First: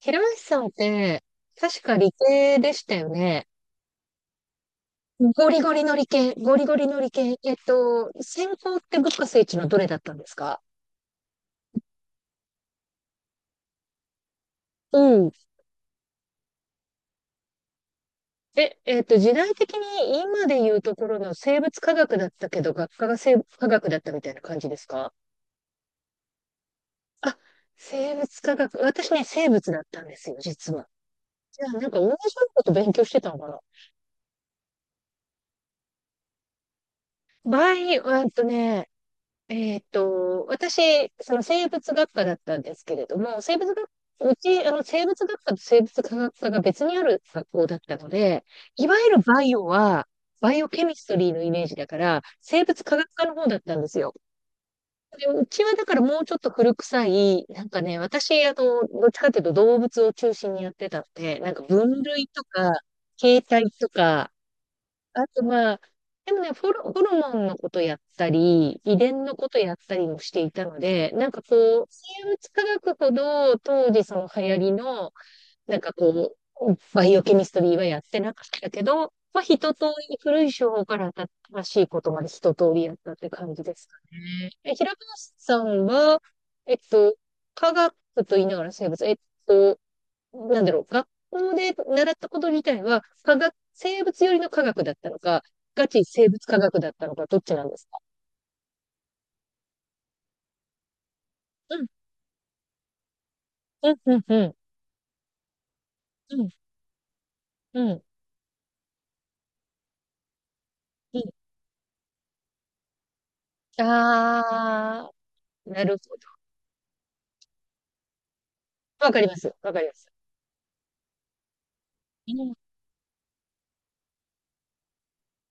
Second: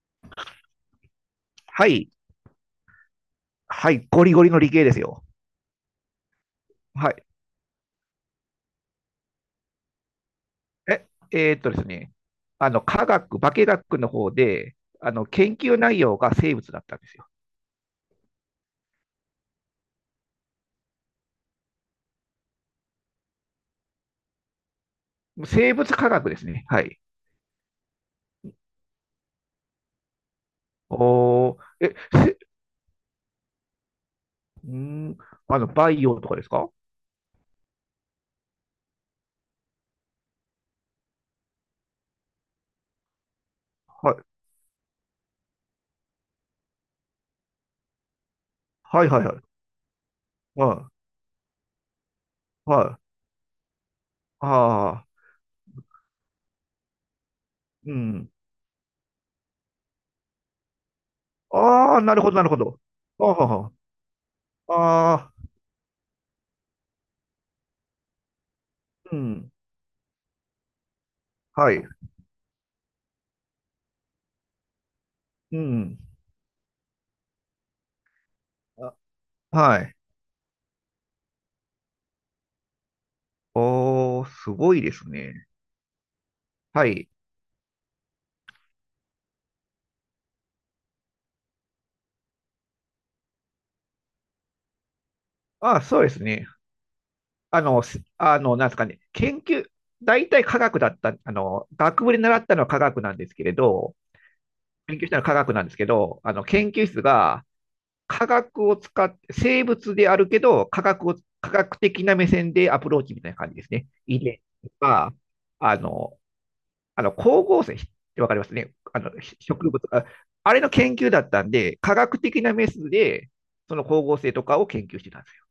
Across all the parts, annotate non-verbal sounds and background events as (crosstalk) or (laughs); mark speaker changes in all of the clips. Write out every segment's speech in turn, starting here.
Speaker 1: 平松さんって、確
Speaker 2: は
Speaker 1: か
Speaker 2: い、
Speaker 1: 理系でしたよね。
Speaker 2: はい、ゴリゴリの理系ですよ。
Speaker 1: ゴリゴリの理系、ゴリゴリの理
Speaker 2: はい。
Speaker 1: 系。専攻って物価聖地のどれだったんですか？
Speaker 2: え、ですね、あの、科学、化学の方で、
Speaker 1: うん。
Speaker 2: 研究内容が生物だったんですよ。
Speaker 1: 時代的に今で言うところの生物科学だったけど、学科が生物科学だったみたいな感じですか？
Speaker 2: 生物科学ですね。はい。
Speaker 1: あ、生物科学。私ね、生物だったんですよ、実は。
Speaker 2: おー、
Speaker 1: じゃあ、なん
Speaker 2: え、
Speaker 1: か同じよ
Speaker 2: せ、
Speaker 1: うなこと勉強してたのかな？
Speaker 2: んーん、あの、バイオとかですか？
Speaker 1: 場合、えっとね、えっと、私、その生物学科だったんですけれども、生物学、
Speaker 2: はい、
Speaker 1: うち、あの、生物学科と生物科学科が別にある学校だったので、いわ
Speaker 2: はい、
Speaker 1: ゆる
Speaker 2: はい、はい。
Speaker 1: バイオは、バイオ
Speaker 2: は
Speaker 1: ケミストリーのイメージだから、生
Speaker 2: い、
Speaker 1: 物
Speaker 2: は
Speaker 1: 科学
Speaker 2: い。
Speaker 1: 科の方だったんですよ。
Speaker 2: ああ、
Speaker 1: うちはだからもうちょっと古臭い、なんか
Speaker 2: う
Speaker 1: ね、
Speaker 2: ん。
Speaker 1: 私、どっちかというと動物を中心にやってたので、なんか
Speaker 2: ああ、
Speaker 1: 分
Speaker 2: なる
Speaker 1: 類
Speaker 2: ほど、な
Speaker 1: と
Speaker 2: るほ
Speaker 1: か、
Speaker 2: ど。
Speaker 1: 形態
Speaker 2: あ
Speaker 1: とか、
Speaker 2: あ、あ
Speaker 1: あ
Speaker 2: あ、
Speaker 1: とは、でもね、ホルモンのことやったり、遺
Speaker 2: う
Speaker 1: 伝のこ
Speaker 2: ん。
Speaker 1: とやったりもしていたので、なんかこ
Speaker 2: はい。
Speaker 1: う、生物科学ほど当時その流行りの、
Speaker 2: う
Speaker 1: なんか
Speaker 2: ん。
Speaker 1: こう、バイオケミストリーはやってなかったけ
Speaker 2: あ
Speaker 1: ど、まあ一
Speaker 2: は
Speaker 1: 通
Speaker 2: い。
Speaker 1: り古い手法から新しいことまで一通りやったって感じですか
Speaker 2: おー、
Speaker 1: ね。
Speaker 2: すごい
Speaker 1: 平
Speaker 2: です
Speaker 1: 林
Speaker 2: ね。
Speaker 1: さんは、えっ
Speaker 2: はい。
Speaker 1: と、科学と言いながら生物、と、なんだろう、学校で習ったこと自体は、科学、生物寄りの科学だったのか、
Speaker 2: ああ、
Speaker 1: ガ
Speaker 2: そう
Speaker 1: チ
Speaker 2: です
Speaker 1: 生物
Speaker 2: ね。
Speaker 1: 科学だったのか、どっち
Speaker 2: あ
Speaker 1: なんで
Speaker 2: の、
Speaker 1: すか？
Speaker 2: すあの、なんですかね、研究、大体科学だった、
Speaker 1: うん、
Speaker 2: 学部で習ったのは科学なんですけれ
Speaker 1: う
Speaker 2: ど、
Speaker 1: ん、うん、うん、
Speaker 2: 勉強したのは科学なんですけど、
Speaker 1: うん、
Speaker 2: 研究室が
Speaker 1: うん、
Speaker 2: 科学を使って、生物であるけど、科学を、
Speaker 1: うん。
Speaker 2: 科学的な目線でアプローチみたいな感じですね。遺伝と
Speaker 1: あ
Speaker 2: か、
Speaker 1: ー、
Speaker 2: あ
Speaker 1: なるほ
Speaker 2: の、
Speaker 1: ど。
Speaker 2: 光合成ってわかりますね。
Speaker 1: わかります。
Speaker 2: 植
Speaker 1: わか
Speaker 2: 物
Speaker 1: りま
Speaker 2: あ、
Speaker 1: す。
Speaker 2: あれの研究だったんで、科学的
Speaker 1: う
Speaker 2: な
Speaker 1: ん。
Speaker 2: メスで、その光合成とかを研究してたんですよ。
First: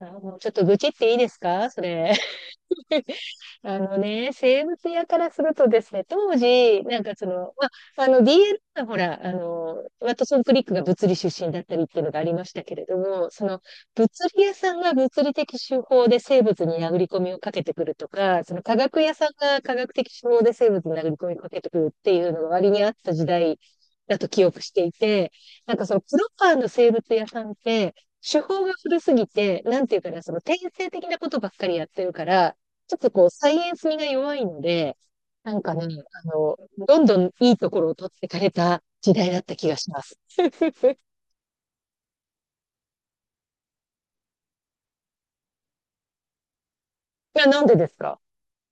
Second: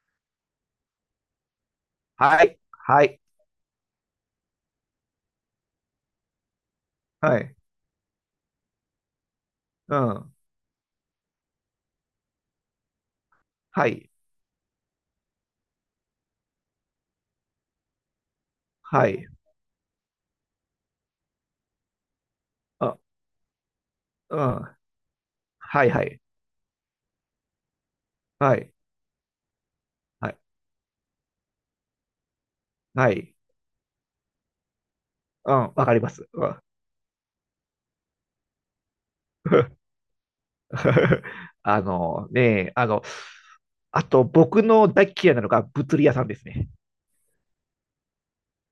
Speaker 1: あーもうちょっと愚痴っていいですか、それ？
Speaker 2: はい。は
Speaker 1: (laughs)
Speaker 2: い。
Speaker 1: あのね、生物屋からするとですね、当時、なんかそ
Speaker 2: は
Speaker 1: の、
Speaker 2: い。
Speaker 1: まあ、あの DL はほら、あの、
Speaker 2: う
Speaker 1: ワト
Speaker 2: ん。
Speaker 1: ソン・クリックが物理出身だったりっていうのがありましたけれども、その、
Speaker 2: はい。
Speaker 1: 物理屋さんが物理的手法で生物に殴り込みをかけてくるとか、その科学
Speaker 2: は
Speaker 1: 屋さ
Speaker 2: い。
Speaker 1: んが科学的手法で生物に殴り込みをかけてくるっていうのが割にあっ
Speaker 2: あ、
Speaker 1: た時代だと
Speaker 2: うん。
Speaker 1: 記憶していて、なん
Speaker 2: は
Speaker 1: か
Speaker 2: い
Speaker 1: その
Speaker 2: は
Speaker 1: プ
Speaker 2: い。
Speaker 1: ロパーの生物屋さんって、手
Speaker 2: は
Speaker 1: 法が
Speaker 2: い。
Speaker 1: 古すぎて、なんていうかな、
Speaker 2: は
Speaker 1: その
Speaker 2: い。
Speaker 1: 転生的なことばっかりやってるから、ちょっと
Speaker 2: は
Speaker 1: こう、
Speaker 2: い。
Speaker 1: サイエンス味が弱いので、な
Speaker 2: うん。
Speaker 1: んか
Speaker 2: わ
Speaker 1: ね、
Speaker 2: かりま
Speaker 1: あ
Speaker 2: す。う
Speaker 1: の、
Speaker 2: ん。
Speaker 1: どんどんいいところを取ってかれた時代だった気がし
Speaker 2: (laughs)
Speaker 1: ます。(laughs)
Speaker 2: あのね、あの、あと僕の大嫌いなのが物理屋さんですね。
Speaker 1: いや、なんでですか？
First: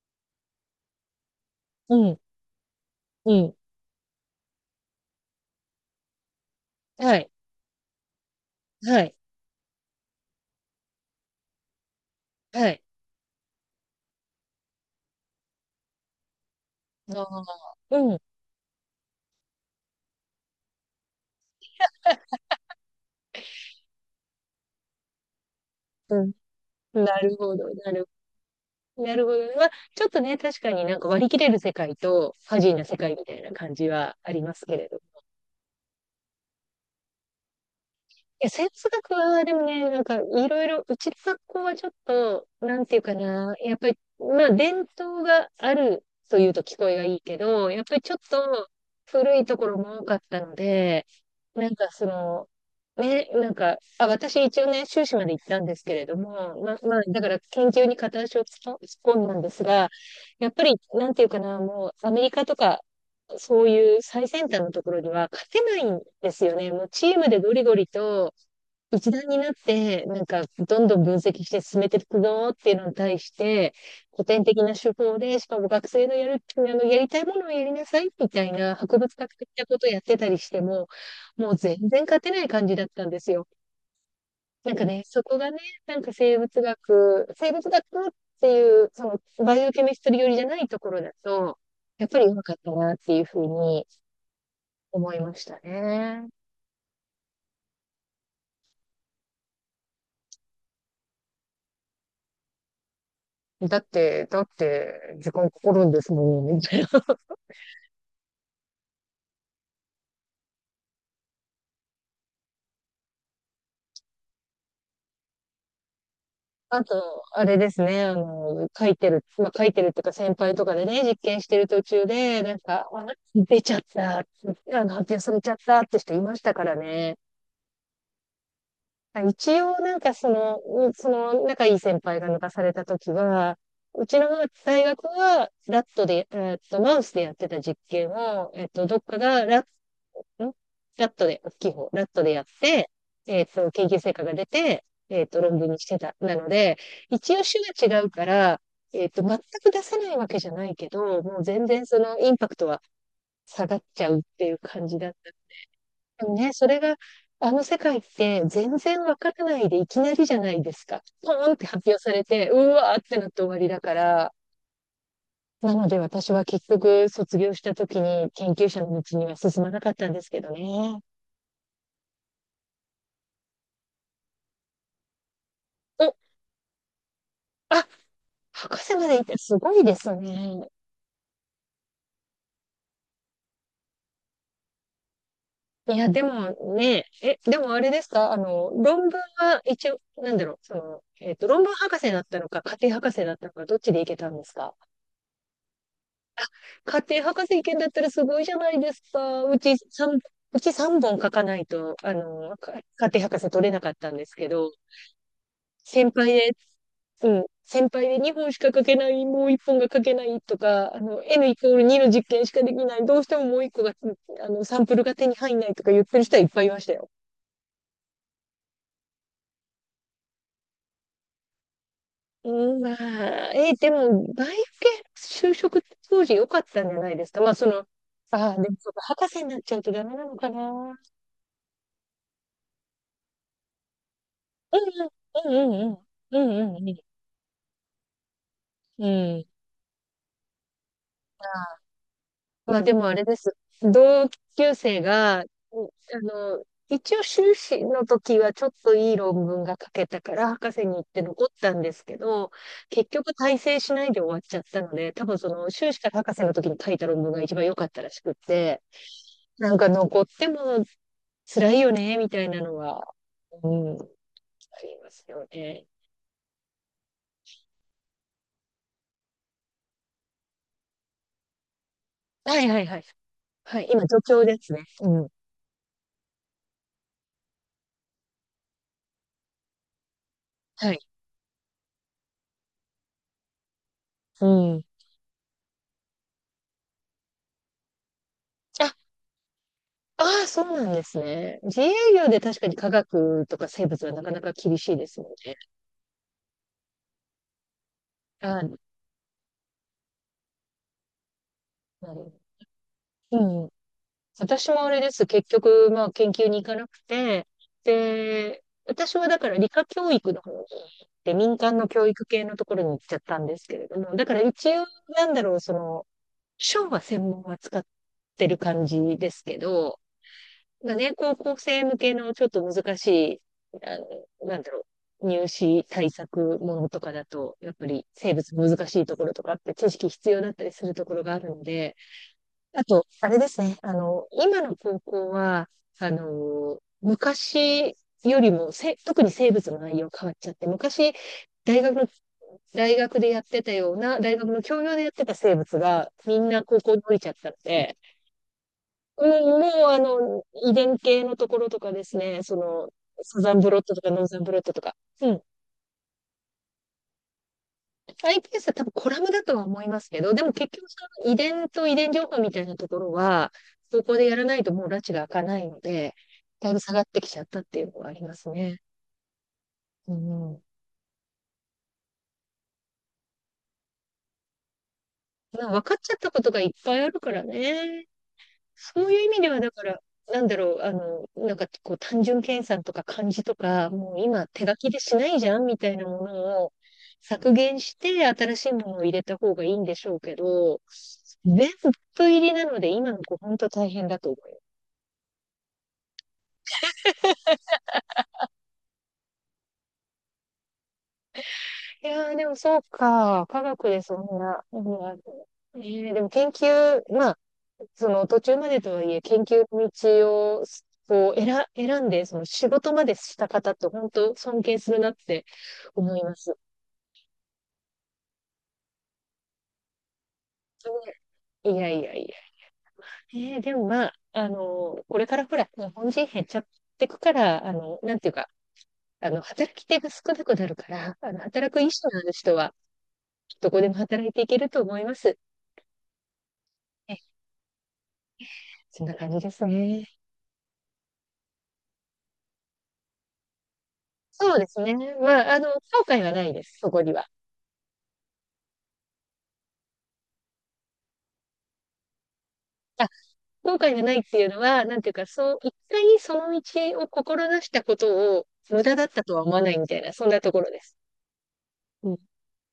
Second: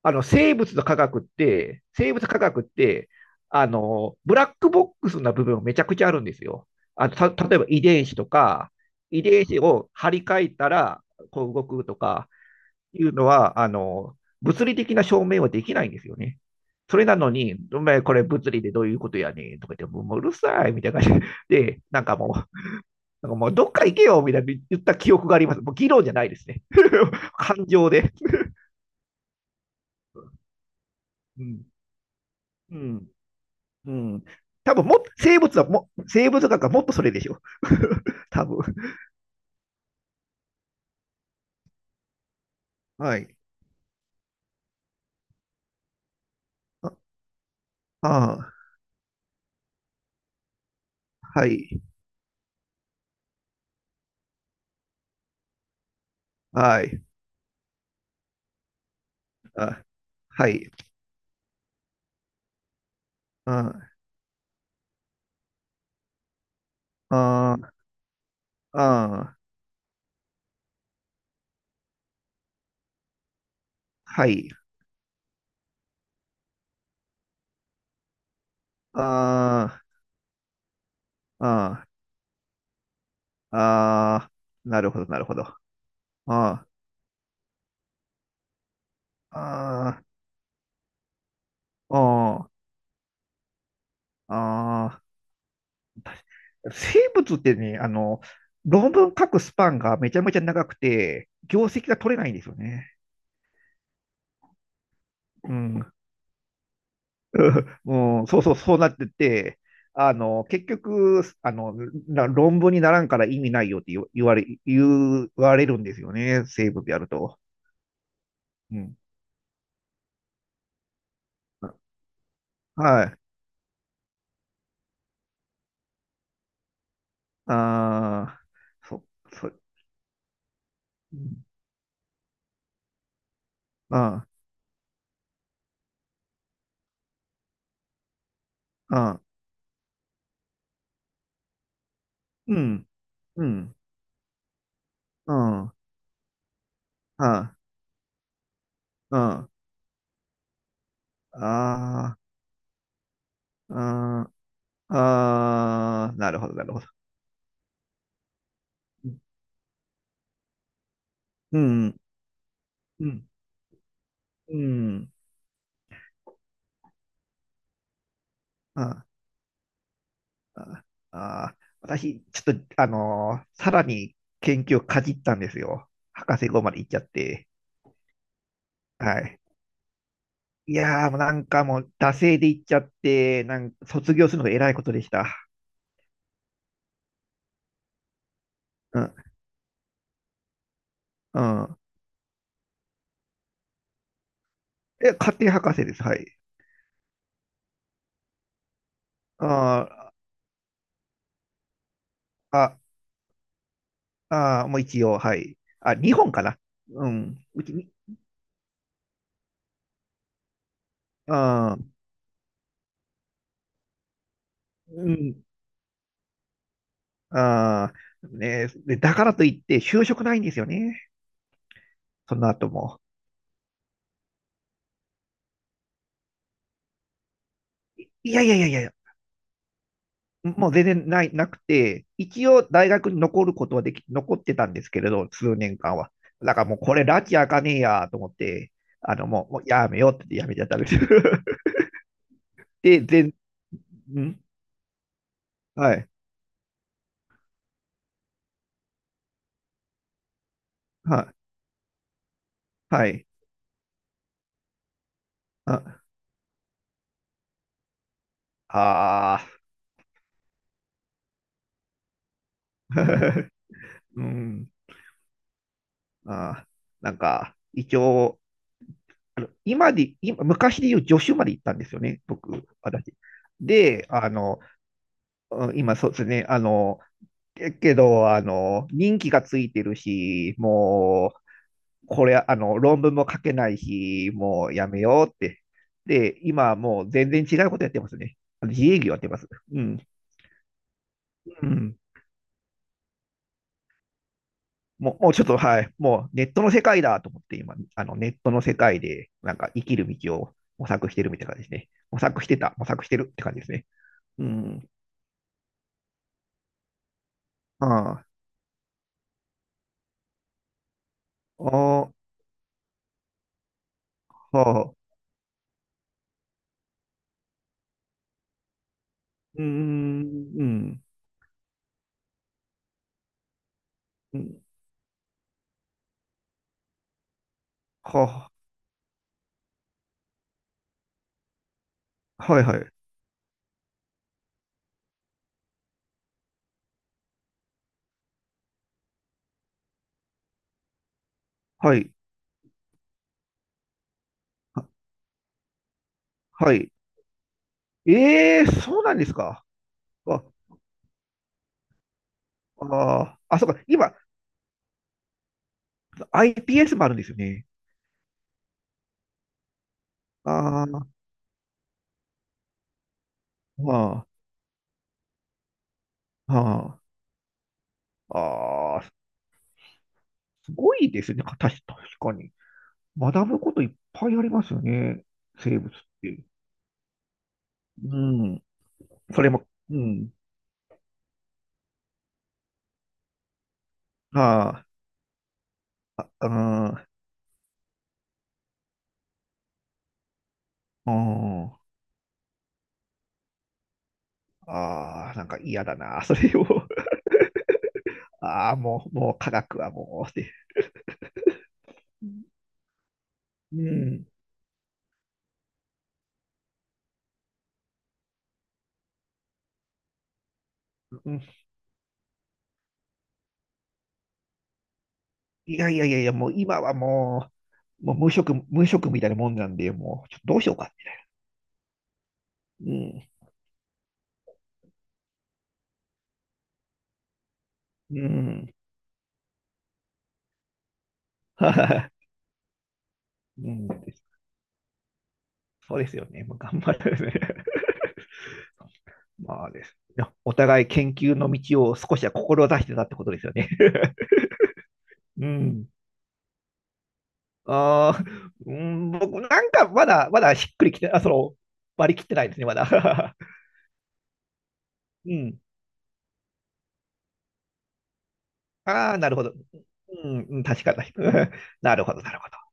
Speaker 2: あの、生物の科学って、
Speaker 1: う
Speaker 2: 生
Speaker 1: ん、
Speaker 2: 物科学って、
Speaker 1: うん。
Speaker 2: あの、ブラックボックスな部分めちゃくちゃあるんですよ。
Speaker 1: はい、
Speaker 2: 例えば遺伝子とか、
Speaker 1: はい、
Speaker 2: 遺伝子を張り替えたら、こう動くとか、
Speaker 1: はい。
Speaker 2: いうのは、あの、物理的な証明はできないんですよね。それな
Speaker 1: あ
Speaker 2: のに、お
Speaker 1: あ、
Speaker 2: 前こ
Speaker 1: うん、
Speaker 2: れ物理でどういうことやねんとか言って、もううるさいみたいな感じで、なんかもう、なんかもうどっか行けよみたいな言った記憶があります。もう議論じゃな
Speaker 1: う
Speaker 2: い
Speaker 1: ん。
Speaker 2: ですね。
Speaker 1: な
Speaker 2: (laughs)
Speaker 1: るほ
Speaker 2: 感
Speaker 1: ど、
Speaker 2: 情で。
Speaker 1: なるほどね。まあ、ちょっとね、確かになんか割り切
Speaker 2: う
Speaker 1: れる
Speaker 2: ん。
Speaker 1: 世界と、ファジー
Speaker 2: う
Speaker 1: な世
Speaker 2: ん。
Speaker 1: 界みたいな感じ
Speaker 2: う
Speaker 1: は
Speaker 2: ん。
Speaker 1: あります
Speaker 2: 多
Speaker 1: け
Speaker 2: 分
Speaker 1: れど、
Speaker 2: も生物はも、生物学はもっとそれでしょ。(laughs) 多
Speaker 1: や、
Speaker 2: 分。
Speaker 1: 哲学は、でもね、なんか、いろいろ、うちの学校はちょっと、なんていうか
Speaker 2: はい。
Speaker 1: な、やっぱり、まあ、伝統があるというと聞こ
Speaker 2: あ、
Speaker 1: えがいいけど、やっぱりちょっ
Speaker 2: あー、
Speaker 1: と古いところも多かったので、
Speaker 2: は
Speaker 1: なん
Speaker 2: い。
Speaker 1: かその、ね、なんか、あ、私一応ね、修士まで行ったんですけれども、ま
Speaker 2: は
Speaker 1: あ、まあ、
Speaker 2: い。
Speaker 1: だから研究に片足を突っ込んだんです
Speaker 2: あ、
Speaker 1: が、や
Speaker 2: は
Speaker 1: っぱ
Speaker 2: い。
Speaker 1: り、なんていうかな、もう、アメリカとか、そう
Speaker 2: あ、
Speaker 1: いう最先端のところには勝てないんですよね。もうチームでゴ
Speaker 2: あ
Speaker 1: リ
Speaker 2: ー、
Speaker 1: ゴリと、
Speaker 2: あ
Speaker 1: 一段
Speaker 2: ー、
Speaker 1: になって、なんか、どんどん分析して進めていくぞっていうのに対して、古
Speaker 2: は
Speaker 1: 典
Speaker 2: い。
Speaker 1: 的な手法で、しかも学生のやる、やりたいものをやりなさいみたいな博物学的なこ
Speaker 2: あ、
Speaker 1: とをやってたりしても、もう全
Speaker 2: あ
Speaker 1: 然勝てない感じだったんですよ。
Speaker 2: あー、
Speaker 1: なん
Speaker 2: な
Speaker 1: か
Speaker 2: るほ
Speaker 1: ね、
Speaker 2: ど、な
Speaker 1: そ
Speaker 2: るほ
Speaker 1: こ
Speaker 2: ど。
Speaker 1: が
Speaker 2: あ
Speaker 1: ね、なんか生物
Speaker 2: あ、
Speaker 1: 学、生物学っていう、その、バイオケ
Speaker 2: あ
Speaker 1: ミストリー寄りじゃないところだと、やっぱりうま
Speaker 2: あ、あ
Speaker 1: かっ
Speaker 2: あ
Speaker 1: たなっていうふうに
Speaker 2: ああ、
Speaker 1: 思いましたね。
Speaker 2: 生物ってね、あの、論文書くスパンがめちゃめちゃ長くて、業績が取れないんですよね。
Speaker 1: だって、時間
Speaker 2: う
Speaker 1: かかるん
Speaker 2: ん。
Speaker 1: ですもんね、みたい。
Speaker 2: もうん、そうそう、そうなってて、あの、結局、あの、な論文にならんから意味ないよって言われるんですよね、生
Speaker 1: あ
Speaker 2: 物やる
Speaker 1: と、
Speaker 2: と。
Speaker 1: あれですね、
Speaker 2: う
Speaker 1: 書い
Speaker 2: ん。
Speaker 1: てる、まあ、書いてるっていうか先輩とかでね、実験してる途中で、なんか、
Speaker 2: は
Speaker 1: あ
Speaker 2: い。
Speaker 1: 出ちゃった、発表されちゃったって人いましたからね。
Speaker 2: ああ、そ、
Speaker 1: 一
Speaker 2: そ、
Speaker 1: 応、なんかその、
Speaker 2: うん。
Speaker 1: 仲いい先輩が抜かされた時は、うち
Speaker 2: あ
Speaker 1: の大学は、ラットで、マウスでやってた実験を、
Speaker 2: あ、
Speaker 1: どっ
Speaker 2: あ
Speaker 1: か
Speaker 2: あ、
Speaker 1: がんラットで、大きい方、ラットでやっ
Speaker 2: うん、
Speaker 1: て、
Speaker 2: うん。
Speaker 1: 研究成果が出て、
Speaker 2: う
Speaker 1: 論
Speaker 2: ん、う
Speaker 1: 文
Speaker 2: ん、
Speaker 1: にしてた。なので、
Speaker 2: う
Speaker 1: 一応
Speaker 2: ん、
Speaker 1: 種が違うから、全
Speaker 2: あ
Speaker 1: く出せないわけじゃないけど、もう全然そ
Speaker 2: あ、
Speaker 1: のインパクトは下
Speaker 2: う
Speaker 1: がっちゃう
Speaker 2: ん、
Speaker 1: っ
Speaker 2: あ
Speaker 1: ていう感じだった。
Speaker 2: あ、
Speaker 1: で
Speaker 2: な
Speaker 1: も
Speaker 2: るほ
Speaker 1: ね、
Speaker 2: ど、な
Speaker 1: そ
Speaker 2: る
Speaker 1: れ
Speaker 2: ほ
Speaker 1: が、
Speaker 2: ど。
Speaker 1: あの世界って全然わ
Speaker 2: う
Speaker 1: からないでいきなりじゃないですか。ポーンって発
Speaker 2: ん、
Speaker 1: 表されて、うわーっ
Speaker 2: う
Speaker 1: てな
Speaker 2: ん、
Speaker 1: って終わりだから、
Speaker 2: うん、
Speaker 1: なので私は結局卒業した時に研究者の
Speaker 2: あ
Speaker 1: 道には進まなかったんですけど
Speaker 2: あ、
Speaker 1: ね。
Speaker 2: あ、私、ちょっと、あのーさらに研究をかじったんですよ。
Speaker 1: お、
Speaker 2: 博士号まで行っちゃって。
Speaker 1: あ、博士まで
Speaker 2: は
Speaker 1: 行って
Speaker 2: い。
Speaker 1: すごいですね。
Speaker 2: いやー、もうなんかもう、惰性で行っちゃって、なんか卒業するのが偉いことでした。
Speaker 1: いや、でもね、でもあれですか、あの、
Speaker 2: う
Speaker 1: 論
Speaker 2: ん、
Speaker 1: 文は一応、なんだろう、その、
Speaker 2: う
Speaker 1: 論文
Speaker 2: ん。
Speaker 1: 博士だったのか、家庭博士だったのか、どっちで行けたんですか？
Speaker 2: え、家庭博士です。はい。
Speaker 1: 家庭博士行けんだったらすごいじゃないですか。
Speaker 2: あ
Speaker 1: うち
Speaker 2: ー、
Speaker 1: 3、うち3本書かないと、
Speaker 2: あ、
Speaker 1: 家庭博士取れなかったんですけ
Speaker 2: あー、
Speaker 1: ど、
Speaker 2: もう一応、はい。あ、
Speaker 1: 先
Speaker 2: 日
Speaker 1: 輩
Speaker 2: 本か
Speaker 1: で、
Speaker 2: な。う
Speaker 1: うん、
Speaker 2: ん。うち、
Speaker 1: 先輩で2本しか書けない、もう1本が書けないとか、あの、N イコ
Speaker 2: あ
Speaker 1: ール
Speaker 2: あ、
Speaker 1: 2の実験しかできない、どうしてももう1個が、あの、サンプル
Speaker 2: う
Speaker 1: が手に
Speaker 2: ん、
Speaker 1: 入んないとか言ってる人はいっぱいいましたよ。
Speaker 2: ああ、ねで、だからといって、就職ないんですよね、その後
Speaker 1: うん、ま
Speaker 2: も。
Speaker 1: あ、でも、バイオ系就職当時良かったんじゃないですか。まあ、その、
Speaker 2: いやい
Speaker 1: ああ、
Speaker 2: やいや
Speaker 1: で
Speaker 2: い
Speaker 1: もそう
Speaker 2: や、
Speaker 1: か、博士になっちゃうとダメなのか
Speaker 2: もう全
Speaker 1: な。
Speaker 2: 然ない、なくて、一応大学に残ることはでき、残ってたん
Speaker 1: う
Speaker 2: ですけ
Speaker 1: ん
Speaker 2: れど、数年
Speaker 1: うん、う
Speaker 2: 間
Speaker 1: ん
Speaker 2: は。
Speaker 1: うんう
Speaker 2: だ
Speaker 1: ん。
Speaker 2: から
Speaker 1: う
Speaker 2: もう
Speaker 1: んう
Speaker 2: こ
Speaker 1: ん
Speaker 2: れ、拉致あかねえやと思って、
Speaker 1: う
Speaker 2: あの、
Speaker 1: ん。うん。
Speaker 2: もう、もうやめようってやめちゃったんですよ。(laughs)
Speaker 1: まあで
Speaker 2: で、
Speaker 1: もあれ
Speaker 2: 全、
Speaker 1: です。同
Speaker 2: ん、
Speaker 1: 級生が、う
Speaker 2: はい、
Speaker 1: あの、一応修士の時はちょっといい論文が書けたから博士に行っ
Speaker 2: は
Speaker 1: て
Speaker 2: い、
Speaker 1: 残ったんですけど、
Speaker 2: は
Speaker 1: 結
Speaker 2: い、
Speaker 1: 局大成しないで終わっちゃったので、多分その修士
Speaker 2: あ、
Speaker 1: から博士の時に書いた論文が一番良かったらしくって、
Speaker 2: ああ、
Speaker 1: なんか残っても辛いよね、みたいなのは、
Speaker 2: (laughs)
Speaker 1: うん、あ
Speaker 2: うん、
Speaker 1: りますよね。
Speaker 2: あ、なんか、一応、あの今で、今、昔で言う助手まで行ったんですよね、
Speaker 1: は
Speaker 2: 僕、
Speaker 1: いはいはい。
Speaker 2: 私。
Speaker 1: はい、今、
Speaker 2: で、
Speaker 1: 助
Speaker 2: あ
Speaker 1: 教で
Speaker 2: の、
Speaker 1: すね。うん。
Speaker 2: うん、今、そうですね、あの、けけど、あの、任期がついてるし、
Speaker 1: はい。
Speaker 2: もう、これ、あの、論文も書けないし、
Speaker 1: う
Speaker 2: もう
Speaker 1: ん。
Speaker 2: やめようって。で、今、もう全然違うことやってますね。あの自
Speaker 1: あ、
Speaker 2: 営業やってます。うん。
Speaker 1: ああ、そうなんですね。
Speaker 2: う
Speaker 1: 自営
Speaker 2: ん、
Speaker 1: 業で確かに科学とか生物はなかなか厳しいで
Speaker 2: も
Speaker 1: す
Speaker 2: う、
Speaker 1: も
Speaker 2: も
Speaker 1: ん
Speaker 2: うちょっ
Speaker 1: ね。
Speaker 2: と、はい、もうネットの世界だと思って、今、あのネット
Speaker 1: は
Speaker 2: の
Speaker 1: い。な
Speaker 2: 世
Speaker 1: る
Speaker 2: 界で、なんか生きる道を模索してるみたいな感じですね。
Speaker 1: ほ
Speaker 2: 模
Speaker 1: ど。
Speaker 2: 索してた、模索してるって感じ
Speaker 1: う
Speaker 2: で
Speaker 1: ん。
Speaker 2: すね。う
Speaker 1: 私も
Speaker 2: ん。
Speaker 1: あれです。結局、まあ、研究に行かなくて、
Speaker 2: ああ、
Speaker 1: で、私はだから理科教育の方に行って民間の教
Speaker 2: あ
Speaker 1: 育系のところに行っちゃったんですけれども、だから
Speaker 2: あ、
Speaker 1: 一
Speaker 2: はあ、
Speaker 1: 応、
Speaker 2: う
Speaker 1: なんだろう、その、書は専門は使ってる感じですけ
Speaker 2: ーん、
Speaker 1: ど、
Speaker 2: う
Speaker 1: が
Speaker 2: ん、
Speaker 1: ね、高校生向けのちょっと難しい、あ
Speaker 2: う
Speaker 1: なん
Speaker 2: ん、
Speaker 1: だろう、入試対策ものとかだと、やっぱり
Speaker 2: は
Speaker 1: 生物難しいところとかあって知識必要だったりするところがあるので、
Speaker 2: あ、はい、は
Speaker 1: あ
Speaker 2: い、
Speaker 1: と、あれですね、あの、今の高校は、あの、昔よりも特に生物の内容変わっちゃって、昔、大学
Speaker 2: は
Speaker 1: の
Speaker 2: い、
Speaker 1: 大学でやってたような、大学の教
Speaker 2: は、
Speaker 1: 養でやってた生物がみんな
Speaker 2: は
Speaker 1: 高
Speaker 2: い。
Speaker 1: 校に降りちゃったので、
Speaker 2: ええ、そうなん
Speaker 1: う
Speaker 2: です
Speaker 1: ん、
Speaker 2: か？
Speaker 1: もうあの、
Speaker 2: あ、
Speaker 1: 遺伝系のところとかですね、そ
Speaker 2: あ
Speaker 1: の、サ
Speaker 2: あ、
Speaker 1: ザ
Speaker 2: あ、
Speaker 1: ン
Speaker 2: そ
Speaker 1: ブ
Speaker 2: う
Speaker 1: ロッ
Speaker 2: か、
Speaker 1: トとか
Speaker 2: 今、
Speaker 1: ノーザンブロットとか。うん。
Speaker 2: IPS もあるんですよね。
Speaker 1: iPS は多分コラムだとは思いますけど、でも結
Speaker 2: あ
Speaker 1: 局そ
Speaker 2: あ、
Speaker 1: の遺伝と遺伝情報みたいなところは、そこで
Speaker 2: は
Speaker 1: やらないともう拉致が開かないので、
Speaker 2: あ、
Speaker 1: だいぶ下が
Speaker 2: は
Speaker 1: ってきちゃったっていうのはありま
Speaker 2: あ、
Speaker 1: すね。
Speaker 2: ああ、
Speaker 1: うんうん。
Speaker 2: すごいですね、確かに。学ぶこといっぱいありますよね。
Speaker 1: まあ
Speaker 2: 生
Speaker 1: 分
Speaker 2: 物っ
Speaker 1: かっちゃった
Speaker 2: て。
Speaker 1: ことがいっぱいあるからね。
Speaker 2: うん。
Speaker 1: そういう意味
Speaker 2: それ
Speaker 1: では、
Speaker 2: も、
Speaker 1: だか
Speaker 2: う
Speaker 1: ら、
Speaker 2: ん。
Speaker 1: なんだろう、なんかこう単純計算とか漢字とか、もう今手書
Speaker 2: あ
Speaker 1: きでしないじゃんみたいなも
Speaker 2: あ、
Speaker 1: のを
Speaker 2: あ
Speaker 1: 削減して新しいものを入れた方がいいんでしょうけど、
Speaker 2: あ、う
Speaker 1: 全
Speaker 2: ん。
Speaker 1: 部入りなので今の子本当大変だと思う。
Speaker 2: ああ、なんか嫌だな。(laughs) それを、(laughs) ああ、もう、もう科学はもう、って。
Speaker 1: い
Speaker 2: う
Speaker 1: やー、
Speaker 2: ん。
Speaker 1: でもそうか、科学でそ
Speaker 2: う
Speaker 1: んな、うん。でも研究、まあその途中までとはいえ、研究の道をこう
Speaker 2: ん、
Speaker 1: 選んで、その仕事までした方って本当尊敬するなって
Speaker 2: いやいやい
Speaker 1: 思
Speaker 2: や
Speaker 1: い
Speaker 2: いや、
Speaker 1: ま
Speaker 2: もう
Speaker 1: す。
Speaker 2: 今はもう、もう無職、無職みたいなもんなんで、もう、ちょっとどうしようかって。
Speaker 1: いやいやい
Speaker 2: うん。
Speaker 1: や。でもまあ、あの、これからほら、日本人減っちゃってくから、な
Speaker 2: う
Speaker 1: んていうか、
Speaker 2: ん。
Speaker 1: 働き手が少なくなるから、あの、
Speaker 2: (laughs)
Speaker 1: 働
Speaker 2: は
Speaker 1: く意
Speaker 2: は
Speaker 1: 思
Speaker 2: は
Speaker 1: のある人は、
Speaker 2: (laughs)
Speaker 1: ど
Speaker 2: う
Speaker 1: こでも
Speaker 2: ん。
Speaker 1: 働いていけると思います。
Speaker 2: そうですよね。もう頑張
Speaker 1: え、
Speaker 2: るね。
Speaker 1: そんな感じで
Speaker 2: ま
Speaker 1: す
Speaker 2: あです。
Speaker 1: ね。
Speaker 2: お互い研究の道を少しは志してたってことですよね。(laughs)
Speaker 1: そうですね。
Speaker 2: う
Speaker 1: まあ、後
Speaker 2: ん。
Speaker 1: 悔はないです、そこには。
Speaker 2: (laughs) ああ、うん、僕なんかまだ、まだしっくりきて、あ、その、割り切ってないですね、まだ。
Speaker 1: 後悔がないっていうのは、なんていう
Speaker 2: (laughs)
Speaker 1: か、
Speaker 2: う
Speaker 1: そう、
Speaker 2: ん。
Speaker 1: 一回その道を志したことを無駄だっ
Speaker 2: ああ、
Speaker 1: た
Speaker 2: な
Speaker 1: と
Speaker 2: る
Speaker 1: は
Speaker 2: ほ
Speaker 1: 思
Speaker 2: ど。
Speaker 1: わないみたいな、そんなと
Speaker 2: う
Speaker 1: こ
Speaker 2: ん、
Speaker 1: ろで
Speaker 2: 確か
Speaker 1: す。
Speaker 2: に。(laughs) なる
Speaker 1: う
Speaker 2: ほ
Speaker 1: ん。
Speaker 2: ど、なるほど。